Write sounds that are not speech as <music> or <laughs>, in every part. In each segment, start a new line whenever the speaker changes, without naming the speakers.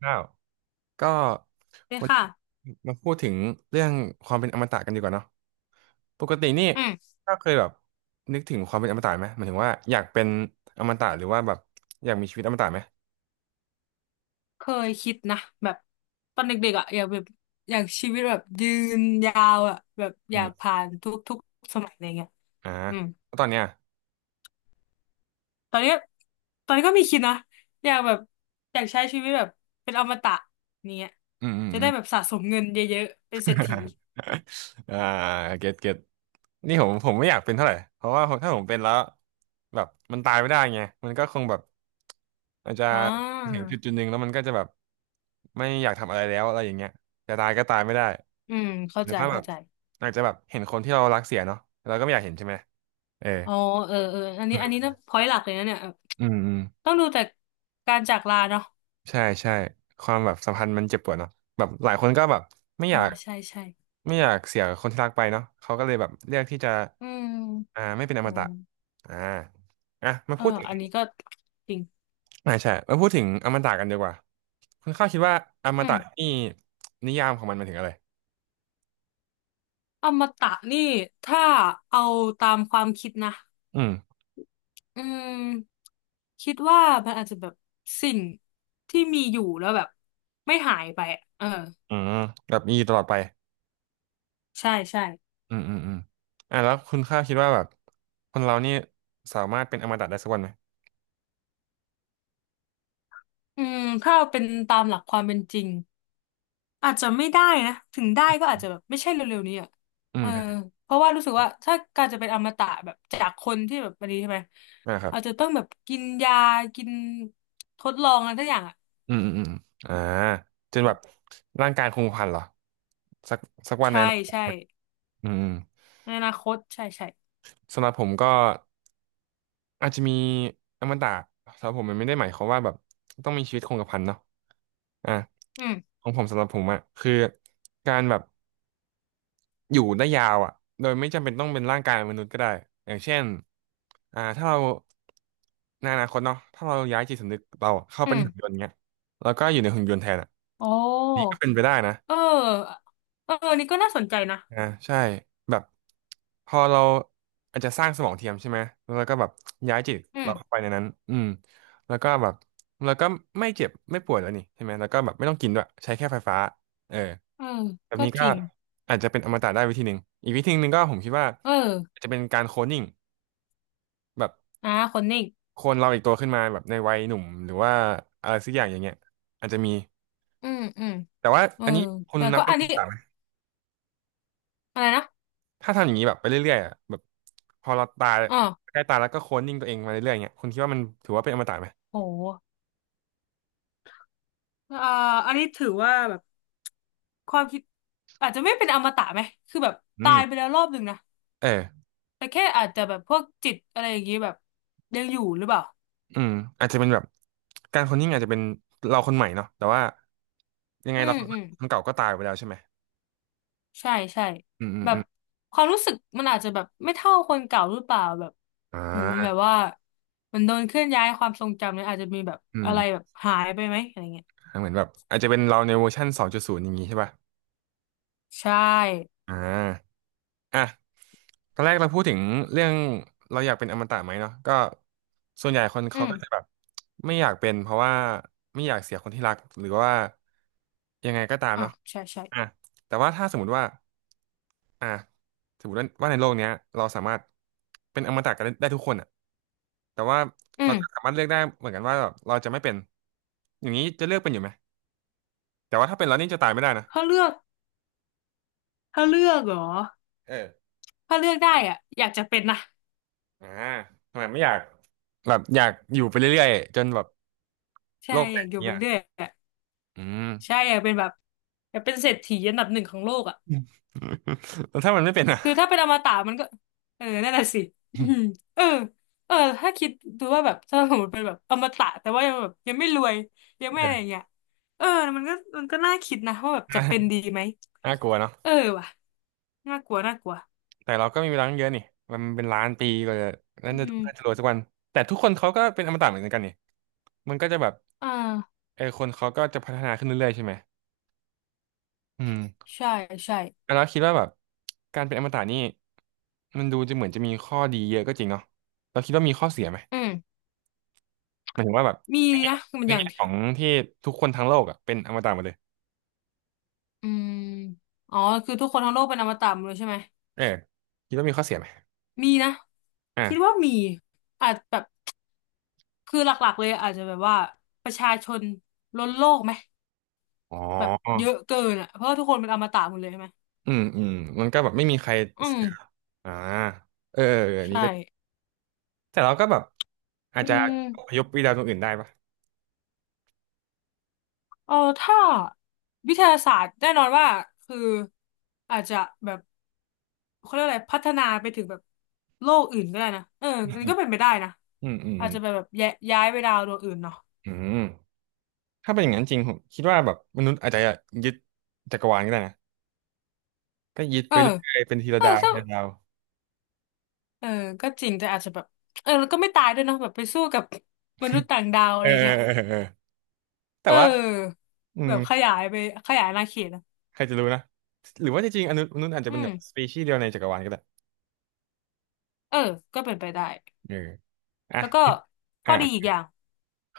ข้าวก็
เลย
วันนี้
ค่ะ
มาพูดถึงเรื่องความเป็นอมตะกันดีกว่าเนาะปกตินี่
อืม
ก็เคยแบบนึกถึงความเป็นอมตะไหมหมายถึงว่าอยากเป็นอมตะหรือว่าแบบอยากมีชีวิตอมตะไหม
เคยคิดนะแบบตอนเด็กๆอ่ะอยากแบบอยากชีวิตแบบยืนยาวอ่ะแบบอ
อื
ยา
ม
กผ่านทุกสมัยอะไรเงี้ย
อ่า
อืม
แล้วตอนเนี้ย
ตอนนี้ตอนนี้ก็มีคิดนะอยากแบบอยากใช้ชีวิตแบบเป็นอมตะเนี้ย
อืมอืม
จะ
อื
ได้
ม
แบบสะสมเงินเยอะๆเป็นเศรษฐี
<laughs> อ่าเก็ตเก็ตนี่ผมไม่อยากเป็นเท่าไหร่เพราะว่าผมถ้าผมเป็นแล้วแบบมันตายไม่ได้ไงมันก็คงแบบอาจจะ
อ่
ถึง
า
จุดหนึ่งแล้วมันก็จะแบบไม่อยากทำอะไรแล้วอะไรอย่างเงี้ยจะตายก็ตายไม่ได้
อืมเข้า
หรือ
ใจ
ว่าแบ
เข้า
บ
ใจ
อาจจะแบบเห็นคนที่เรารักเสียเนาะเราก็ไม่อยากเห็นใช่ไหมเออ
อ๋อเออเอออันนี้นะพอยหลักเลยนะเนี่ยเออ
อืมอืม
ต้องดูแต่การจากลาเนาะ
ใช่ใช่ความแบบสัมพันธ์มันเจ็บปวดเนาะแบบหลายคนก็แบบไม่อ
อ่า
ยาก
ใช่ใช่
ไม่อยากเสียคนที่รักไปเนาะเขาก็เลยแบบเลือกที่จะ
อืม
อ่าไม่เป็นอม
โอ้
ตะอ่าอ่ะมา
เออ
พูดถึง
อันนี้ก็จริง
อ่าใช่มาพูดถึงอมตะกันดีกว่าคุณข้าวคิดว่าอม
อื
ตะ
ม
นี่นิยามของมันหมายถึงอะไร
อมตะนี่ถ้าเอาตามความคิดนะ
อืม
อืมคิดว่ามันอาจจะแบบสิ่งที่มีอยู่แล้วแบบไม่หายไปอะเออ
อืมแบบมีอยู่ตลอดไป
ใช่ใช่
อืมอืมอืมอ่ะแล้วคุณข้าวคิดว่าแบบคนเรานี่สามารถเป็นอมตะได้สักวันไหม
อืมถ้าเอาเป็นตามหลักความเป็นจริงอาจจะไม่ได้นะถึงได้ก็อาจจะแบบไม่ใช่เร็วๆนี้อ่ะ
อื
เออ
ม
เพราะว่ารู้สึกว่าถ้าการจะเป็นอมตะแบบจากคนที่แบบอันนี้ใช่ไหม
อ่าครับ
อาจจะต้องแบบกินยากินทดลองอะไรทุกอย่างอ่ะ
อืมอืมอืมอ่าจนแบบร่างกายคงพันเหรอสักสักวันใน
ใช่
อนาคต
ใช่
อืมอืม
ในอนาคตใช่ใช่
สำหรับผมก็อาจจะมีอมตะสำหรับผมมันไม่ได้หมายความว่าแบบต้องมีชีวิตคงกระพันเนาะอ่ะ
อืม
ของผมสำหรับผมอะคือการแบบอยู่ได้ยาวอะโดยไม่จำเป็นต้องเป็นร่างกายมนุษย์ก็ได้อย่างเช่นอ่าถ้าเราในอนาคตเนาะถ้าเราย้ายจิตสำนึกเราเข้าเป
อื
ในหุ่นย
ม
นต์เงี้ยแล้วก็อยู่ในหุ่นยนต์แทนอะ
โอ้
นี่ก็เป็นไปได้นะ
เออเออนี่ก็น่าสนใจนะ
อ่าใช่แบบพอเราอาจจะสร้างสมองเทียมใช่ไหมแล้วเราก็แบบย้ายจิต
อื
เรา
ม
เข้าไปในนั้นอืมแล้วก็แบบแล้วก็ไม่เจ็บไม่ป่วยแล้วนี่ใช่ไหมแล้วก็แบบไม่ต้องกินด้วยใช้แค่ไฟฟ้าเออ
เออ
แบบ
ก็
นี้
จ
ก็
ริง
อาจจะเป็นอมตะได้วิธีหนึ่งอีกวิธีหนึ่งก็ผมคิดว่า
เออ
อาจจะเป็นการโคลนนิ่งแบบ
อ่าคนนิ่ง
โคลนเราอีกตัวขึ้นมาแบบในวัยหนุ่มหรือว่าอะไรสักอย่างอย่างเงี้ยอาจจะมี
อืมอืม
แต่ว่า
เออ
อันนี้คุณ
แต่
นั
ก็
บเป็น
อัน
อ
นี้
มตะไหม
อะไรนะ
ถ้าทำอย่างนี้แบบไปเรื่อยๆอะแบบพอเราตาย
อ๋อ
ใกล้ตายแล้วก็โคลนนิ่งตัวเองมาเรื่อยๆเงี้ยคุณคิดว่ามันถือว่าเป็นอมตะไหม
โหอ่าอันนี้ถือว่าแบบความคิดอาจจะไม่เป็นอมตะไหมคือแบบ
อื
ตา
ม
ยไปแล้วรอบหนึ่งนะ
เออ
แต่แค่อาจจะแบบพวกจิตอะไรอย่างงี้แบบยังอยู่หรือเปล่า
อืมอาจจะเป็นแบบการโคลนนิ่งอาจจะเป็นเราคนใหม่เนาะแต่ว่ายังไง
อื
เรา
ม
คน
อืม
คนเก่าก็ตายไปแล้วใช่ไหม
ใช่ใช่
อืมอืม
แบ
อื
บ
ม
ความรู้สึกมันอาจจะแบบไม่เท่าคนเก่าหรือเปล่าแบบ
อ่
เหมือนแบบ
า
ว่าเหมันโดนเคลื่อนย้ายความทรงจำเนี่ยอาจจะมีแบบ
อืม
อะไรแบบหายไปไหมอะไรเงี้ย
เหมือนแบบอาจจะเป็นเราในเวอร์ชัน2.0อย่างนี้ใช่ป่ะ
ใช่
อ่าอ่ะ ตอนแรกเราพูดถึงเรื่องเราอยากเป็นอมตะไหมเนาะก็ส่วนใหญ่คน
อื
เขา
ม
ก็จะแบบไม่อยากเป็นเพราะว่าไม่อยากเสียคนที่รักหรือว่ายังไงก็ตาม
อ่ะ
เนาะ
ใช่ใช่
อ่ะแต่ว่าถ้าสมมติว่าอ่ะสมมติว่าในโลกเนี้ยเราสามารถเป็นอมตะกันได้ทุกคนอ่ะแต่ว่า
อื
เรา
ม
ก็สามารถเลือกได้เหมือนกันว่าแบบเราจะไม่เป็นอย่างนี้จะเลือกเป็นอยู่ไหมแต่ว่าถ้าเป็นแล้วนี่จะตายไม่ได้นะ
ถ้าเลือกถ้าเลือกเหรอ
เออ
ถ้าเลือกได้อ่ะอยากจะเป็นนะ
อ่าทำไมไม่อยากแบบอยากอยู่ไปเรื่อยๆจนแบบ
ใช่
โลกแต
อยาก
ก
อยู่ไป
เนี่ย
เรื่อยอ่ะ
อืม
ใช่อยากเป็นแบบอยากเป็นเศรษฐีอันดับหนึ่งของโลกอ่ะ
<laughs> แล้วถ้ามันไม่เป็นอ่ะ
คือถ้าเป็นอมตะมันก็เออนั่นแหละสิอืม
<laughs>
เออเออถ้าคิดดูว่าแบบถ้าสมมติเป็นแบบอมตะแต่ว่ายังแบบยังไม่รวยยังไม่อะไรอย่า
เออ
งเงี้ยเออมันก็มันก็น่าคิดนะว่าแบบจะเป็น
น่า
ดีไหม
น่ากลัวเนาะ
เออว่ะน่ากลัวน่ากลัว
แต่เราก็มีเวลาตั้งเยอะนี่มันเป็นล้านปีกว่าจะนั่
อื
นจะ
ม
น่าจะรวยสักวันแต่ทุกคนเขาก็เป็นอมตะเหมือนกันนี่มันก็จะแบบ
อ่า
เออคนเขาก็จะพัฒนาขึ้นเรื่อยๆใช่ไหมอืม
ใช่ใช่
แล้วคิดว่าแบบการเป็นอมตะนี่มันดูจะเหมือนจะมีข้อดีเยอะก็จริงเนาะเราคิดว่ามีข้อเสียไหม
อืม
หมายถึงว่าแบบ
มี
ในแง่
นะมัน
ใน
อย่าง
แง่
ที่
ของที่ทุกคนทั้งโลกอ่ะเป็นอมตะหมดเลย
อืมอ๋อคือทุกคนทั้งโลกเป็นอมตะหมดเลยใช่ไหม
เออคิดว่ามีข้อเสียไหม
มีนะคิดว่า
อ่ะ
มีอาจแบบคือหลักๆเลยอาจจะแบบว่าประชาชนล้นโลกไหม
อ๋อ
แบบเยอะเกินอ่ะเพราะว่าทุกคนเป็นอมตะหมดเลยใช่ไหม
อืมอืมมันก็แบบไม่มีใคร
อื
เสี
ม
ยอ่าเออเอออันนี้
ใช่
ก็แต่เราก็แบบอาจ
อื
จะอพย
ม
พไปดาวดวงอื่นได้ปะ
เออถ้าวิทยาศาสตร์แน่นอนว่าคืออาจจะแบบเขาเรียกอะไรพัฒนาไปถึงแบบโลกอื่นก็ได้นะเอออันนี้ก็เป็นไปได้นะ
อืมอืม
อา
อื
จ
ม
จะแบบแบบย้ายย้ายไปดาวดวงอื่นเนาะ
อืมถ้าเป็นอย่างนั้นจริงผมคิดว่าแบบมนุษย์อาจจะยึดจักรวาลก็ได้นะก็ยึด
เอ
ไป
อ
เรื่อยๆเป็นทีละ
เออ
ดาว
ถ้า
ทีละดาว
เออก็จริงแต่อาจจะแบบเออแล้วก็ไม่ตายด้วยเนาะแบบไปสู้กับมนุษย์ต่างดาวอะ
เออ
ไรเงี้ย
เออเออเออแต่ว่า
เออ
อื
แบ
ม
บขยายอาณาเขตนะ
ใครจะรู้นะหรือว่าจริงๆอนุมนุษย์อาจจะ
อื
เป็นแบ
ม
บสปีชีส์เดียวในจักรวาลก็ได้
เออก็เป็นไปได้
เอออ่ะ
แล้วก็ข้อดีอีก
อ่ะ
อย่าง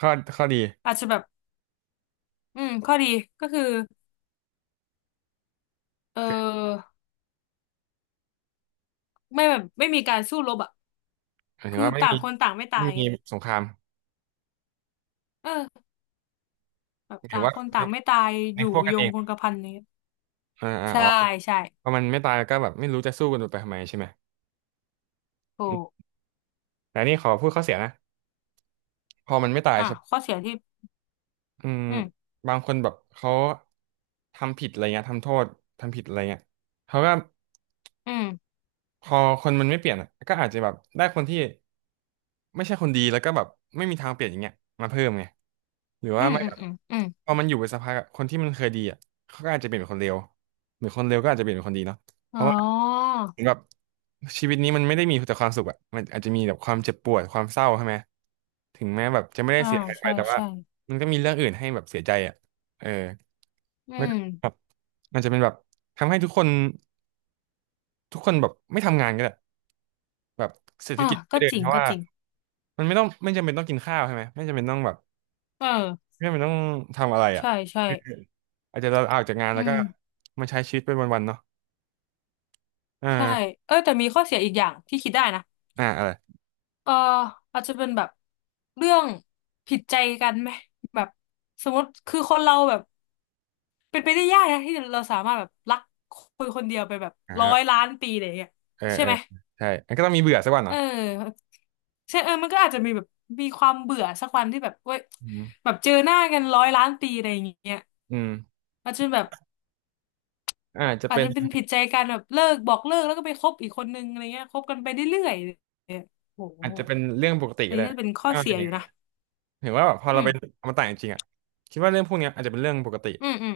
ข้อข้อดี
อาจจะแบบอืมข้อดีก็คือเ
คือ
ออไม่แบบไม่มีการสู้รบอ่ะ
หมายถึ
คื
ง
อ
ว่าไม่
ต่า
มี
งคนต่างไม่ตา
ไม่
ย
มี
เงี้ย
สงคราม
เออแบ
ห
บ
มายถึ
ต่า
ง
ง
ว่า
คนต่างไม่ตาย
ใน
อยู่
พวกกั
ย
นเอ
ง
ง
คงกระพันนี้ย
อ่าอ่า
ใช่
อ๋อ
ใช่
พอมันไม่ตายก็แบบไม่รู้จะสู้กันไปทำไมใช่ไหม
ถู
อื
ก
มแต่นี่ขอพูดข้อเสียนะพอมันไม่ตาย
อ่ะ
ใช่
ข้อ
ปะ
เสียที่
อืม
อืม
บางคนแบบเขาทำผิดอะไรเงี้ยทำโทษทำผิดอะไรเงี้ยเขาก็
อืม
พอคนมันไม่เปลี่ยนอะก็อาจจะแบบได้คนที่ไม่ใช่คนดีแล้วก็แบบไม่มีทางเปลี่ยนอย่างเงี้ยมาเพิ่มไงหรือ
อื
ว่า
ม
ไม่
อื
แบ
ม
บ
อืมอืม
พอมันอยู่ไปสักพักอะคนที่มันเคยดีอ่ะเขาก็อาจจะเปลี่ยนเป็นคนเลวหรือคนเลวก็อาจจะเปลี่ยนเป็นคนดีเนาะเพ
อ๋อ
ราะว่า แบบชีวิตนี้มันไม่ได้มีแต่ความสุขอะมันอาจจะมีแบบความเจ็บปวดความเศร้าใช่ไหมถึงแม้แบบจะไม่ได้
อ่า
เสียหายไป
ใช่
แต่ว่า
ใช่
มันก็มีเรื่องอื่นให้แบบเสียใจอะเออ
อื
แล้วก็
ม
แบบมันจะเป็นแบบทำให้ทุกคนแบบไม่ทำงานก็ได้แบบเศรษฐ
อ่ะ
กิจ
ก็
ไม่เดิ
จ
น
ริง
เพราะ
ก็
ว่า
จริง
มันไม่ต้องไม่จำเป็นต้องกินข้าวใช่ไหมไม่จำเป็นต้องแบบ
เออ
ไม่จำเป็นต้องทำอะไรอะ
ใช่ใช่
อาจจะเราออกจากงาน
อื
แล้วก็
ม
มาใช้ชีวิตเป็นวันๆเนาะ
ใช่
อ่า
เออแต่มีข้อเสียอีกอย่างที่คิดได้นะ
อ่าอะไร
เอออาจจะเป็นแบบเรื่องผิดใจกันไหมแบบสมมติคือคนเราแบบเป็นไปได้ยากนะที่เราสามารถแบบรักคนคนเดียวไปแบบ
อ่
ร้อย
า
ล้านปีอะไรอย่างเงี้ย
เออ
ใช่
เออ
ไหม
ใช่มันก็ต้องมีเบื่อสักวัน
เ
นะ
ออใช่เออมันก็อาจจะมีแบบมีความเบื่อสักวันที่แบบเว้ย
อืม
แบบเจอหน้ากันร้อยล้านปีอะไรอย่างเงี้ย
อืม
อาจจะแบบ
อาจจะ
อาจ
เป็น
จะเป็นผิดใจกันแบบเลิกบอกเลิกแล้วก็ไปคบอีกคนนึงอะไรเงี้ยคบกันไปเรื่อยๆเนี่ยโอ้โห
เรื่องปกติ
อัน
ก็
นี้
ได้
น่าจะเป็นข้อ
ถ้ามัน
เสี
เป็
ย
นอ
อ
ย่าง
ยู่
นั้
นะ
นเห็นว่าแบบพอ
อื
เรา
ม
ไปเอามาต่างจริงๆอ่ะคิดว่าเรื่องพวกเนี้ยอาจจะเป็นเรื่องปกติ
อืมอืม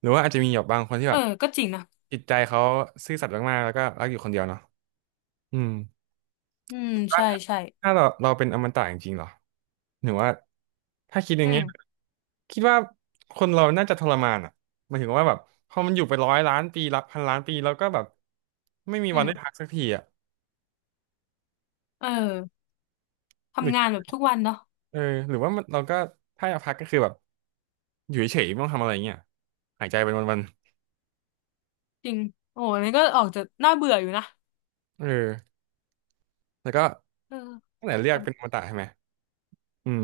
หรือว่าอาจจะมีแบบบางคนที่
เอ
แบ
อ
บ
ก็จริงนะ
จิตใจเขาซื่อสัตย์มากๆแล้วก็รักอยู่คนเดียวเนาะอืม
อืม
คิดว่า
ใช่ใช่
ถ้าเราเป็นอมตะจริงๆเหรอหรือว่าถ้าคิดอ
อื
ย่าง
ม
เงี้ยคิดว่าคนเราน่าจะทรมานอ่ะหมายถึงว่าแบบพอมันอยู่ไป100,000,000 ปีรับ1,000,000,000 ปีแล้วก็แบบไม่มี
อื
วัน
ม
ได้พักสักทีอ่ะ
เออ
หรือ
ทำงานแบบทุกวันเนาะ
เออหรือว่ามันเราก็ถ้าอยากพักก็คือแบบ อยู่เฉยๆไม่ต้องทำอะไรเงี้ยหายใจเป็นวัน
จริงโอ้โหอันนี้ก็ออกจะน่าเบื่ออยู่นะ
ๆเออแล้วก็
เออ
ตั้งแต่เลือก
แต่
เป็นอมตะใช่ไหมอืม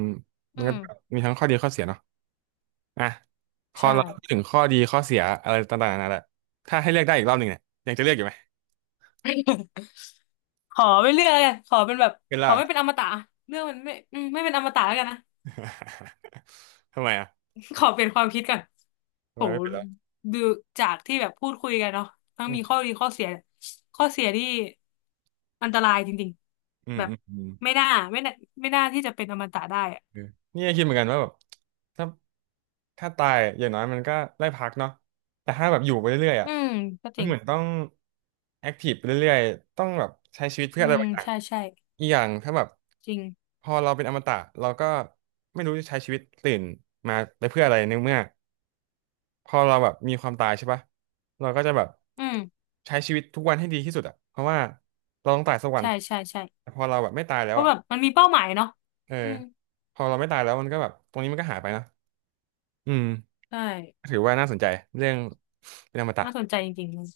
มั
อื
น
ม
ก็มีทั้งข้อดีข้อเสียเนาะอ่ะพอ
ใช่
เราพูดถึงข้อดีข้อเสียอะไรต่างๆนานาแหละถ้าให้เลือกได้อีกรอบหนึ่งเนี่ยยังจะเลือกอยู่ไหม
<laughs> ขอไม่เลือกแล้วกันขอเป็นแบบ
เป็น
ขอ
ล่ะ
ไม่เป็นอมตะเรื่องมันไม่อืมไม่เป็นอมตะแล้วกันนะ
<laughs> ทำไมอ่ะ
<laughs> ขอเปลี่ยนความคิดก่อน
ทำ
โห
ไมไม่เป็นล่ะ
ดูจากที่แบบพูดคุยกันเนาะทั้ง
อื
มี
ม
ข้อดีข้อเสียข้อเสียที่อันตรายจริง
อื
ๆ
ม
แบบ
อืมอืม
ไม่น่าไม่น่าไม่น่าที่จะเป็นอมตะได้อะ
เออเนี่กคิดเหมือนกันว่าแบบถ้าตายอย่างน้อยมันก็ได้พักเนาะแต่ถ้าแบบอยู่ไปเรื่อยๆอ่ะ
อืมก็จ
มัน
ริง
เหมือนต้องแอคทีฟไปเรื่อยๆต้องแบบใช้ชีวิตเพื่อ
อื
อะไร
ม
บางอย่าง
ใช่ใช่
อีกอย่างถ้าแบบ
จริง
พอเราเป็นอมตะเราก็ไม่รู้จะใช้ชีวิตตื่นมาไปเพื่ออะไรในเมื่อพอเราแบบมีความตายใช่ปะเราก็จะแบบ
อืม
ใช้ชีวิตทุกวันให้ดีที่สุดอ่ะเพราะว่าเราต้องตายสักวัน
ใช่ใช่ใช่
แต่พอเราแบบไม่ตายแล้
เพ
ว
ราะ
อ่ะ
แบบมันมีเป้าหมายเนาะ
เออ
อืม
พอเราไม่ตายแล้วมันก็แบบตรงนี้มันก็หายไปนะอืม
ใช่
ถือว่าน่าสนใจเรื่องเป็นอมตะ
น่าสนใจจริงๆเลย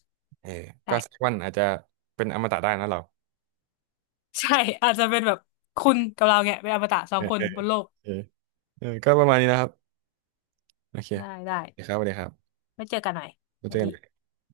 เออก็
ใช่
สักวันอาจจะเป็นอมตะได้นะเรา
ใช่ อาจจะเป็นแบบคุณกับเราเนี่ยเป็นอมตะสอ
เอ
ง
อ
คน
เออ
บนโลก
เออเออก็ประมาณนี้นะครับโอเค
ได้
โอ
ได้
เคครับสวัสดีครับ
ไม่เจอกันหน่อย
แล้
ส
วเจ
วัส
อกั
ดี
น